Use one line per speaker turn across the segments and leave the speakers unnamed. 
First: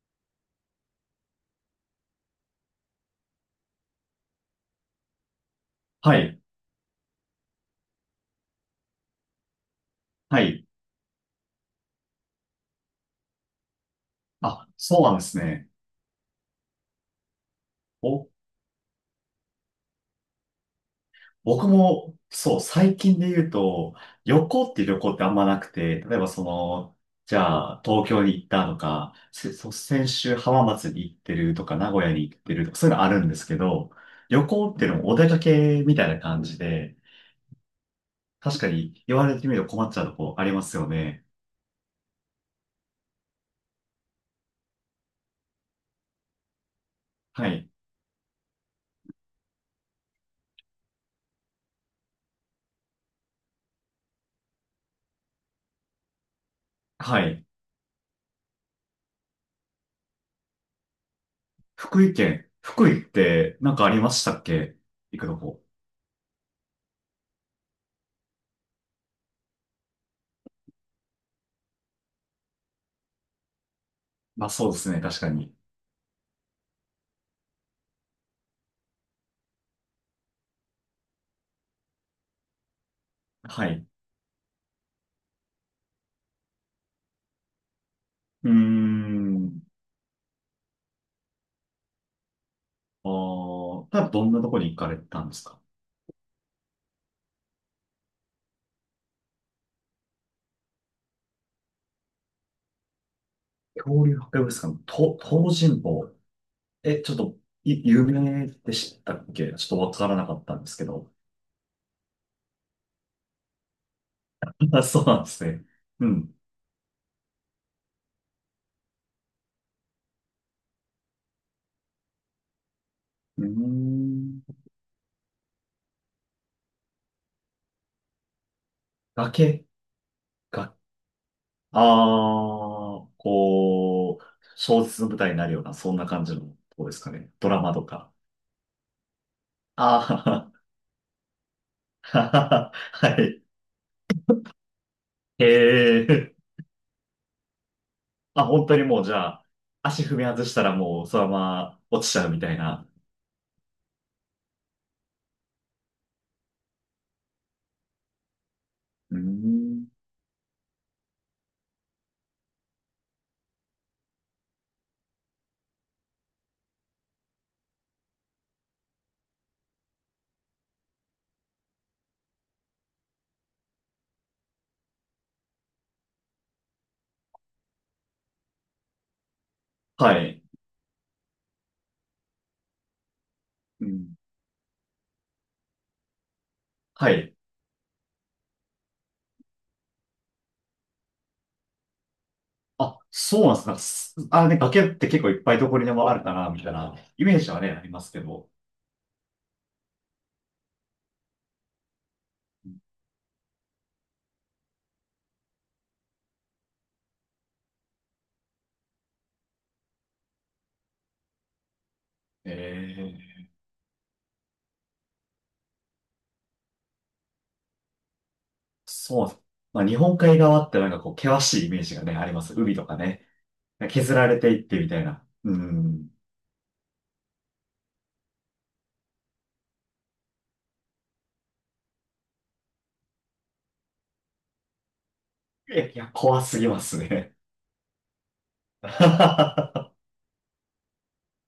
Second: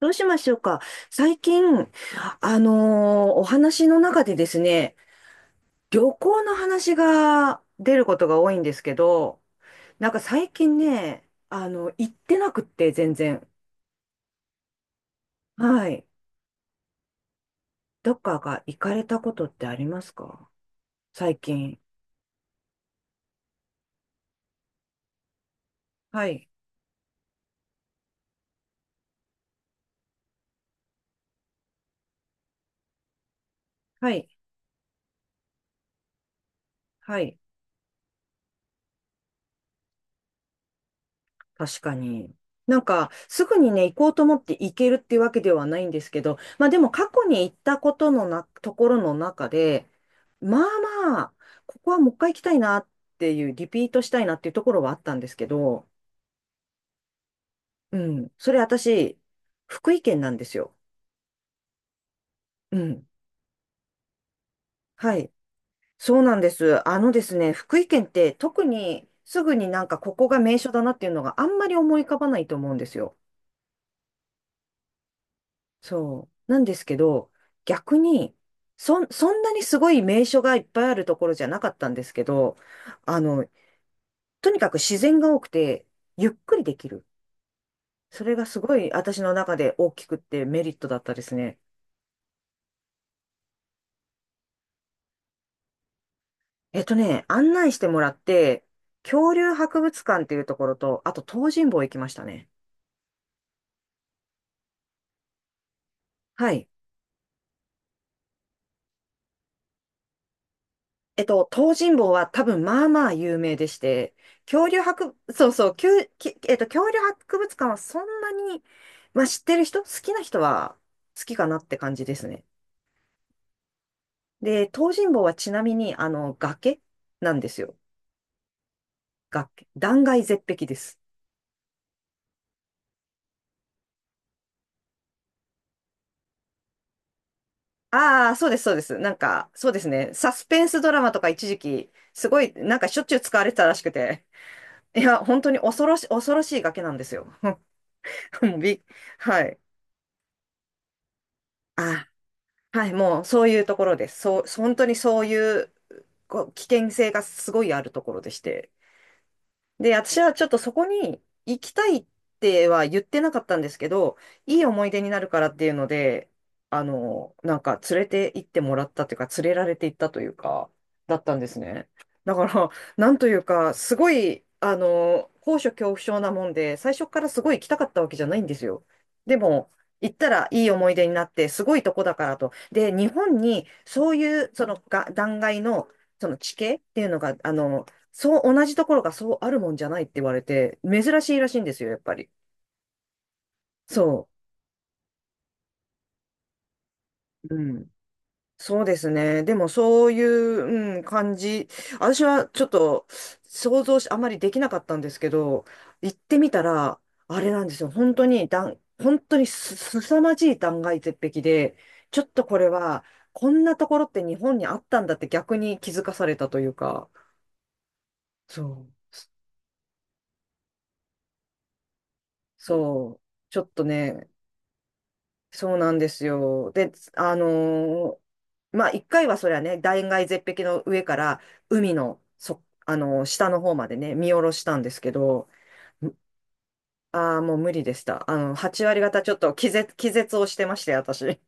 どうしましょうか。最近、お話の中でですね、旅
はい、
行の話が出ることが多いんですけど、なんか
は
最
い。
近ね、行ってなくって、全然。
あ、そうなんですね。
はい。どっ
お、
かが行かれたことってありますか、最
僕
近。
も、そう、最近で言うと、旅行ってあんまなくて、例え
は
ばそ
い。
の、じゃあ、東京に行ったとか、そう先週浜松に行ってるとか、名古屋に行ってるとか、そういうのあるんですけど、
はい。
旅行っていうのもお出かけみたいな感じで、
はい。
確かに言われてみると困っちゃうとこありますよね。
確かに。なんか、すぐにね、行こうと思って行けるっていうわけではないんですけど、まあでも過去に
は
行っ
い、
たことのところの中で、まあまあ、ここはもう一回行きたいなっていう、リピートしたいなっていうところはあったんですけど、
はい。
うん、それ私、福井県なんですよ。
福井県、
う
福井っ
ん、
てなんかありましたっけ、
は
行く
い。
とこ？
そうなんです。あのですね、福井県って特にすぐになんかここが名所だなっていうのがあんまり思い浮かばないと思うんですよ。
まあそうですね、確かに。
そう。なんですけど、逆に、そんなにすごい名所がいっぱいあるところじゃなかったんですけど、あの、
はい。
とにかく自然が多くて、ゆっくりできる。それが
うー
すごい私の中
ん。
で大きくってメリットだったですね。
ああ、ただどんなとこに行かれたんですか？
えっとね、案内してもらって、恐竜博物館っていうところと、あと東尋坊行きましたね。
恐竜博物館、と、東尋坊。
はい。
え、ちょっと、有名でしたっけ？ちょっとわからなかったんですけど。
えっと、東尋坊は多分まあまあ有名でして、恐 竜
あ、そう
博、
なんです
そう
ね。
そう、きゅ
う
う
ん。
きえっと、恐竜博物館はそんなに、まあ知ってる人、好きな人は好きかなって感じですね。
うーん。
で、東尋坊はちなみに、あの、崖なんですよ。崖。
崖
断崖絶壁
が、
です。
ああ、こう、小説の舞台になるような、そんな感じのとこですかね。ドラマとか。
ああ、そうです、そうです。なんか、そうですね。サス
ああ、
ペンスドラマとか一時期、
は
す
は
ごい、
は
なんかしょっ
は
ちゅう
は
使わ
い。
れてたらしくて。いや、本当に
へえ。
恐ろしい崖なんですよ。
あ、
もう
本当に
び、
もうじゃ
は
あ、
い。
足踏み外したらもうそのまま
あ
落ちちゃうみたい
ー、は
な。
い、もうそういうところです。そう、本当にそういう、こう危険性がすごいあるところでして。
うーん。
で、私はちょっとそこに行きたいっては言ってなかったんですけど、いい思い出になるからっていうので、あの、なんか連れて行ってもらったというか、連れられて行ったというか、だったんですね。だから、なんというか、すごい、あの、高所恐怖症なもんで、最初からすごい行きたかったわけじゃないんですよ。でも、行
は
った
い。
らいい思い出になって、すごいとこだからと。で、日本に
う
そ
ん。
ういう、そのが、断崖の、その地形っていう
は
の
い。
が、あの、そう、同じところがそうあるもんじゃないって言われて、珍しいらしいんですよ、やっぱり。
あ、そうなんですか。
そ
あ、ね、崖って結構いっぱいどこにでもあるかな、みたいなイメージ
う。う
はね、あ
ん。
りますけど。
そうですね。でも、そういう、うん、感じ。私はちょっと想像し、あまりできなかったんですけど、行ってみたら、あれなんですよ。本当にす、すさまじい断崖絶壁で、ちょっとこれは、こ
ええ、
んなところって日本にあったんだって逆に気づかされたというか、そう。
そうなんです。まあ、日本海側ってなんかこう、険しいイメージがね、あります。海とか
そう。
ね。
ちょっと
削
ね、
られていってみたいな。う
そうなんで
ん。
すよ。で、まあ、一回はそりゃね、断崖絶壁の上から海の、下の方までね、見下ろしたんですけど、
えいや、怖すぎますね。
ああ、もう無理でした。あの、8割方ちょっと気絶をしてまして、私。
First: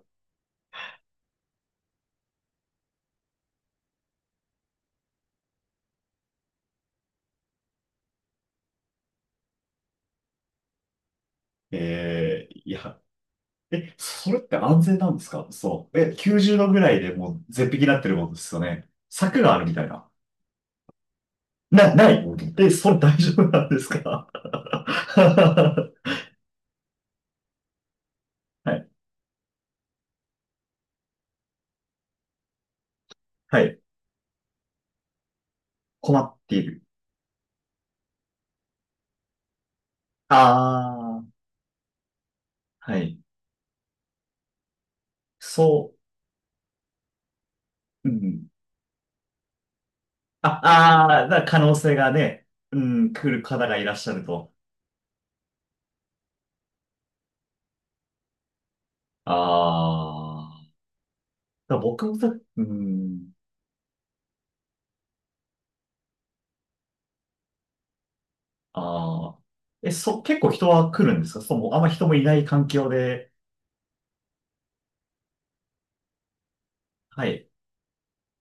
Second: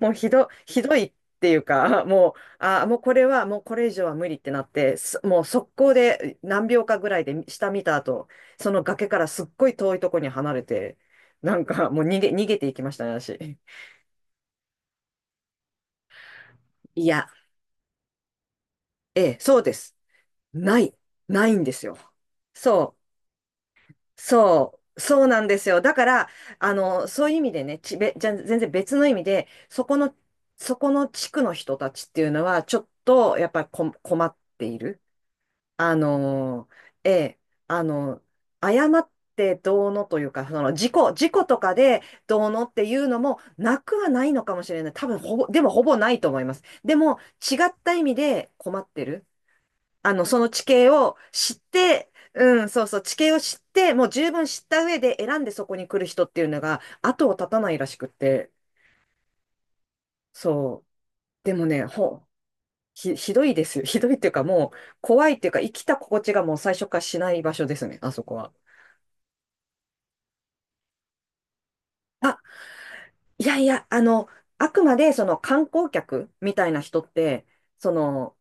もうひど、ひどいっていうか、もう、ああ、もうこれは、もうこれ以上は無理ってなって、もう速攻で何秒かぐらいで下見た後、その崖からすっごい遠いとこに離れて、なんかもう逃
ええ、
げて
い
いきまし
や。
たね、私。
え、それって安全なんですか？そう。え、90度ぐらい
い
で
や、
もう絶壁になってるもんですよね。
ええ、
柵が
そ
あ
う
る
で
みたい
す。
な。
ない、ないんです
な、
よ。
ない。え、そ
そ
れ
う。
大丈夫なんですか？
そうなんですよ。
は
だから、あの、そういう意味でね、ちべ、じゃ、全然別の
い。
意味で、そこの地区の人たちっていうのは、ちょっと、やっ
は
ぱり
い。
困っている。あ
困ってい
の、
る。
ええ、あの、誤ってどうのというか、その、
ああ、
事故とかでどうのってい
は
う
い。
のも、なくはないのかもしれない。多分、でもほ
そ
ぼないと思います。でも、違った意
う。う
味
ん。
で困ってる。あの、その
あ、
地形
あ
を
あ、
知っ
可能性
て、
がね、
うん、
う
そうそう、
ん、
地形
来
を
る
知っ
方がい
て、
らっ
もう
しゃる
十分
と。
知った上で選んでそこに来る人っていうのが後を絶たないらしくって、
ああ。
そう。でもね、
僕もさ、うん。
ひどいですよ。ひどいっていうかもう怖いっていうか生きた心地がもう最初からしない場所ですね、あそこは。
ああ。え、結構人は来るんですか？そう、もうあんま人もいな
あ、
い環境で。
いやいや、あの、あくまでその観光客みたいな人っ
は
て、
い。
その、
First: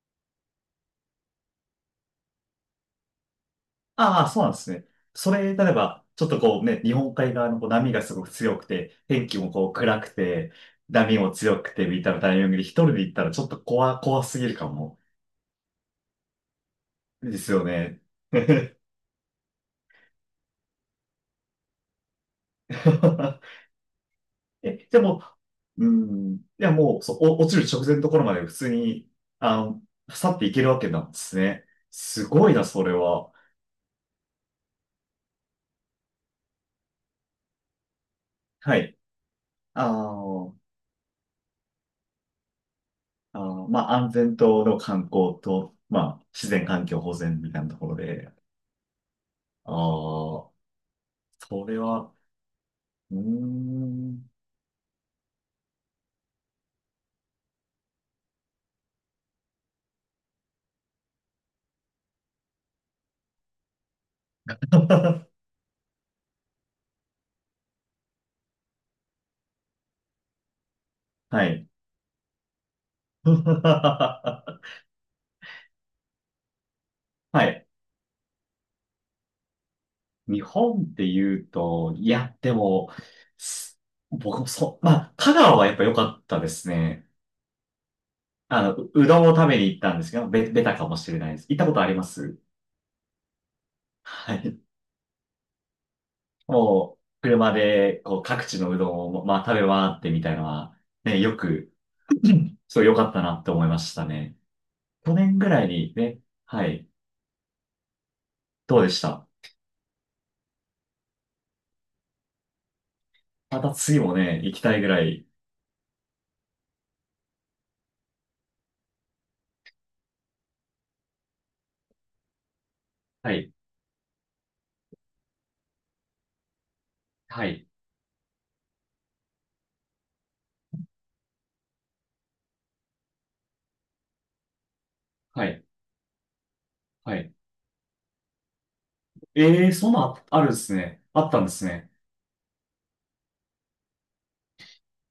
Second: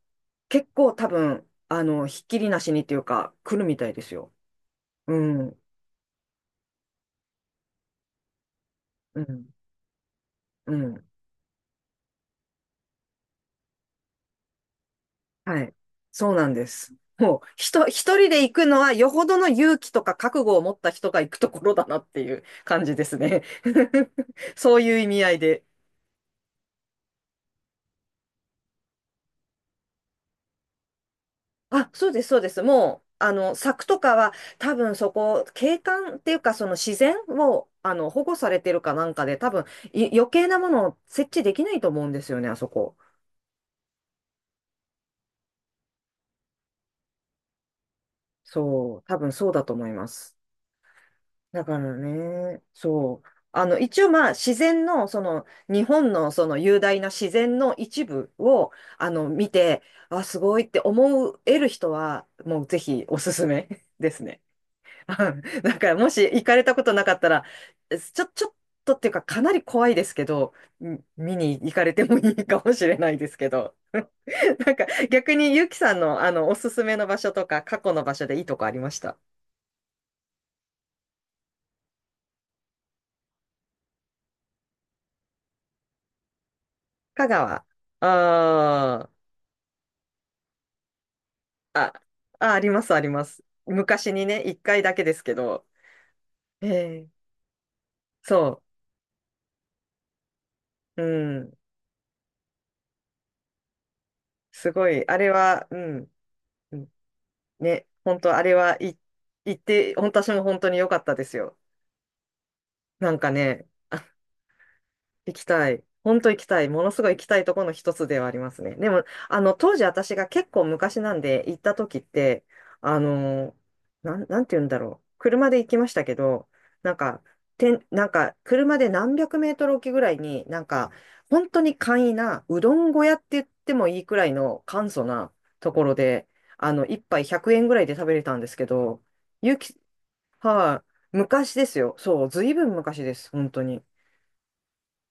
結構多分、あの、ひっきりなしにっていうか来るみたいです
ああ、
よ。
そうなんですね。そ
う
れ、
ん、
例えば、ちょっとこうね、日本海側のこう波がすごく強くて、
う
天気
ん、
もこう暗くて、
うん。
波も強くて、みたいなタイミングで一人で行ったらちょっと怖すぎるかも。
はい。そうなんです。も
で
う、
すよね。
一人で行くのは、よほどの勇気とか覚悟を持った人が行くところだなっていう感じですね。そう
え、
いう
で
意味
も、
合いで。
うん、いやもう、そう、落ちる直前のところまで普通に、あの、去っていけるわけなんですね。
あ、そうで
す
す、そうで
ごい
す。
な、それ
もう、あ
は。
の、柵とかは、多分そこ、景観っていうか、その自然を、あの、保護されて
は
るか
い。
なんかで、多分、
あ
余計
の、
なものを設置できないと思うんですよね、あそこ。
あの、まあ、安全との観光と、まあ、自然環境保全みたいなところで、
そう、多分そうだ
あ
と思います。
あ、
だ
そ
か
れ
ら
は、
ね、
うー
そう。あの、一応まあ
ん。
自然の、その、日本のその雄大な自然の一部を、あの、見て、あ、すごいって思える人は、もうぜひおすすめ ですね。うん、 だからもし行かれたことなかったら、ちょっとっていうかかなり怖いですけど、うん、見
は
に
い。
行かれてもいいかもしれないです けど。なんか逆にゆきさんのあの、おすすめの場所
は
とか
い。
過去の場所でいいとこありました。
日本って言うと、いや、でも、す僕もそう、まあ、香川はやっぱ良かったですね。
香川。
あの、
あ
う
あ。
どんを食べに行ったんですけど、ベタかもしれないです。行ったことあ
あ、
ります？
あ、あります、あります。昔に
は
ね、一
い。
回だけですけど。え
もう、
え、
車で、こう、各地
そ
のうどんを、まあ、食べ回ってみたいなのは、
う。う
ね、よ
ん。
く、すごい良かったなって思いましたね。
すごい。
去
あれ
年ぐら
は、
い
う
に
ん。
ね、は
う
い。
ん、ね、本当あれは、
どうでした？
行って、本当私も本当に良かったですよ。なんか
ま
ね、
た次もね、行きたいぐらい。
行きたい。本当行きたい。ものすごい行きたいところの一つではありますね。でも、あの、当時私が結構昔なんで行った時って、あ
はい、
の、なんて言うんだろう。車で行きましたけど、なんか、
はい、
なんか、車で何百メートル置きぐらいに、なんか、本当に簡易な、うどん小屋って言ってもいいくらいの簡素な
はい、
ところで、あの、一
は
杯
い。
100円ぐらいで食べれたんですけど、ゆ
ええ、
き、
そんなんあるんです
は
ね。
い、
あったんで
昔で
す
す
ね。
よ。そう、ずいぶん昔です。本当に。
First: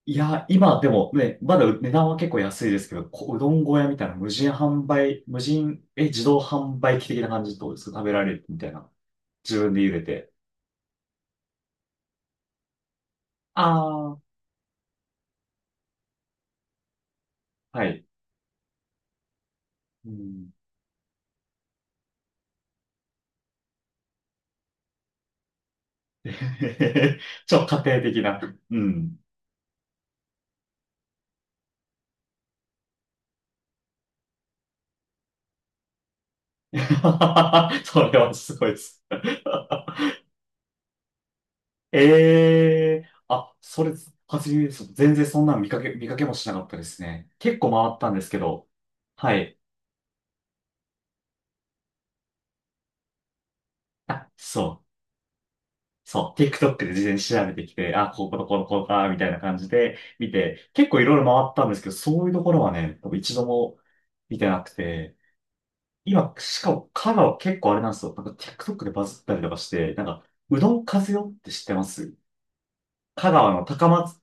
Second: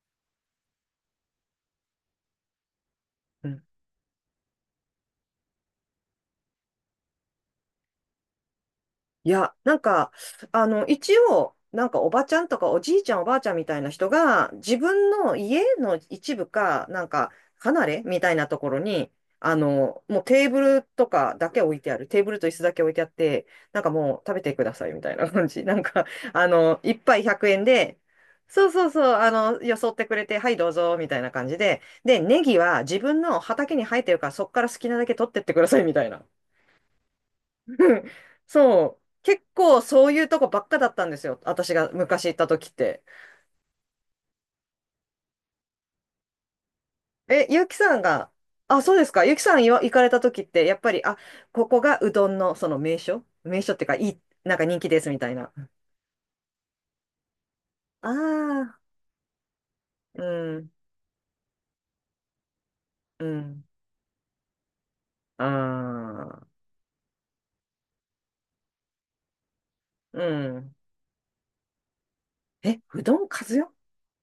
いや、今でもね、まだ値段は結構安いですけど、う
う
ど
ん、
ん小屋みたいな無人販売、無人、え、自動販売機的な感じとですか食べられるみたいな。
いや、
自
な
分
ん
で茹で
か、
て。
あの、一応、なんかおばちゃんとかおじいちゃんおばあちゃんみ
あ
たいな人
あ、
が、自分の家の一部か、なんか、
は
離れ
い。
みたいなところに、あの、
う
もうテー
ん。
ブルとかだけ置いてある。テーブルと椅子だけ置いてあって、なんかもう食べてくださいみたいな感じ。なんか、あの、一杯 100円
家
で、
庭的な。
そう
う
そうそう、
ん。
あの、よそってくれて、はいどうぞ、みたいな感じで。で、ネギは自分の畑に生えてるから、そっから好きなだけ取ってってくださいみたいな。う
そ
ん、
れはすごいで
そう。
す。
結構そういうとこばっかだったんですよ。私が昔行った時って。
ええ、あ、それ、初めです。全然そんなの見かけもしなかったですね。
え、
結
ゆう
構
き
回
さ
っ
ん
たんで
が、
すけど、
あ、そうですか。ゆう
は
きさ
い。
ん行かれた時って、やっぱり、あ、ここがうどんのその名所っていうか、いい、
あ、
なんか人
そ
気ですみたいな。
う、そう、TikTok で事前に調べてきて、あ、こことこの
ああ、
こうか、みたいな感じで
う
見
ん、
て、結構いろいろ回ったんですけど、そういうところはね、多分
う
一度
ん、
も見てなくて、
あ
今、
あ、
しかも、香川結構あれなんですよ。なんか TikTok でバズったりとかして、なん
う
か、うど
ん。
ん風よって知ってます？
え、うどん
香
か
川
ず
の
よ、
高松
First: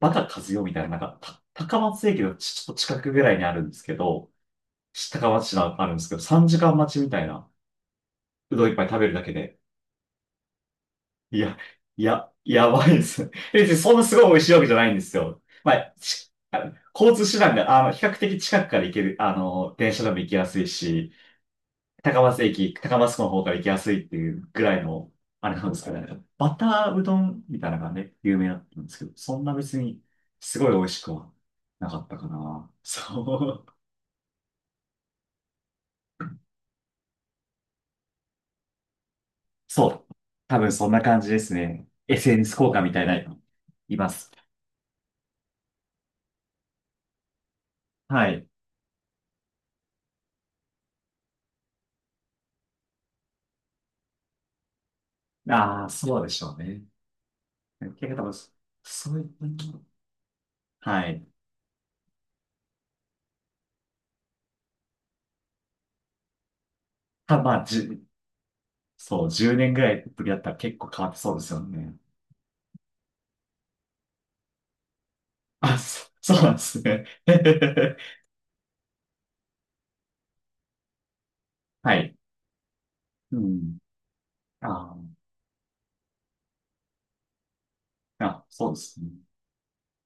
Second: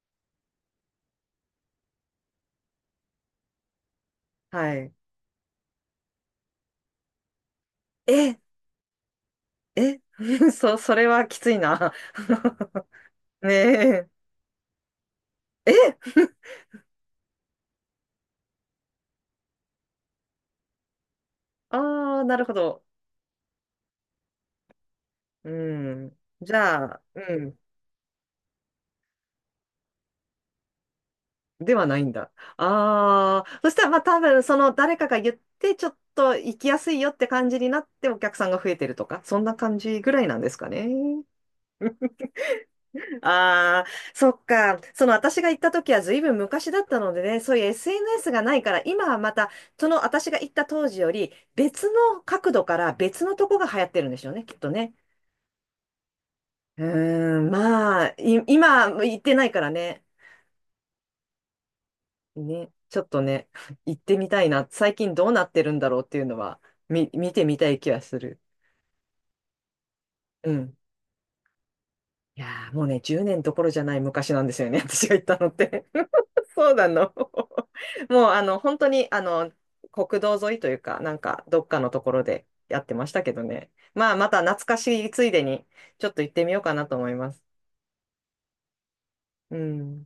バカ和代みたいな、なんか、高松駅のちょっと近くぐらいにあるんですけど、
はい。
高松市のあるんですけど、3時間待ちみたいな、
え、
うどん一杯食べるだけで。
え、それはき
い
つ
や、
いな。
いや、やばいです。
ね
え、そんな
え。
すごい美味しいわけじゃないんですよ。まあ、
え、
あの交通手段が、あの、比較的近くから行ける、あの、電車でも行きやすいし、
あ
高
あ、な
松
るほ
駅、
ど。
高松港の方から行きやすいっていうぐらいの、あ
う
れなんですけど
ん。
ね。バ
じ
タ
ゃ
ー
あ、
うど
う
ん
ん。
みたいなのがね、有名だったんですけど、そんな別にすごい美味しくは
では
な
な
か
い
っ
ん
たか
だ。
な。そ
ああ、そ
う。
したらまあ多分その誰かが言ってちょっと行きやすいよって感じになってお客さんが増えてるとか、そんな感
そ
じぐ
う。
らいなんです
多
か
分そんな感
ね。
じですね。SNS 効果みたいな、
ああ、
いま
そ
す。
っか。その私が行った時は随分昔だったのでね、そういう
は
SNS が
い。
ないから、今はまたその私が行った当時より別の角度から別のとこが流行ってるんでしょうね、きっとね。
ああ、そうでしょう
う
ね。
ーん、
結
まあ、
構多分、
今
そ
行
うい
っ
う
てない
感
から
じ、
ね。
はい。
ね、ちょっとね、行ってみたいな。最近どうなってるんだろうっていうのは、見
たぶ
て
ん、
み
まあ、
たい気はする。
そう、10年ぐらいぶりだった
う
ら結
ん。
構変わってそうですよね。
いやー、もうね、10年どころじゃない昔なんですよね、私が行ったのっ
あ、
て。
そうなん で
そう
す
な
ね。
の。もう、あの、本当に、あの、国道沿いというか、なんか、どっかの
は
とこ
い。
ろでやってましたけ
う
どね。
ん。
まあ、また懐か
あ
しいついでに、ちょっと行ってみようかなと思います。
あ、あ、そうですね。
うん。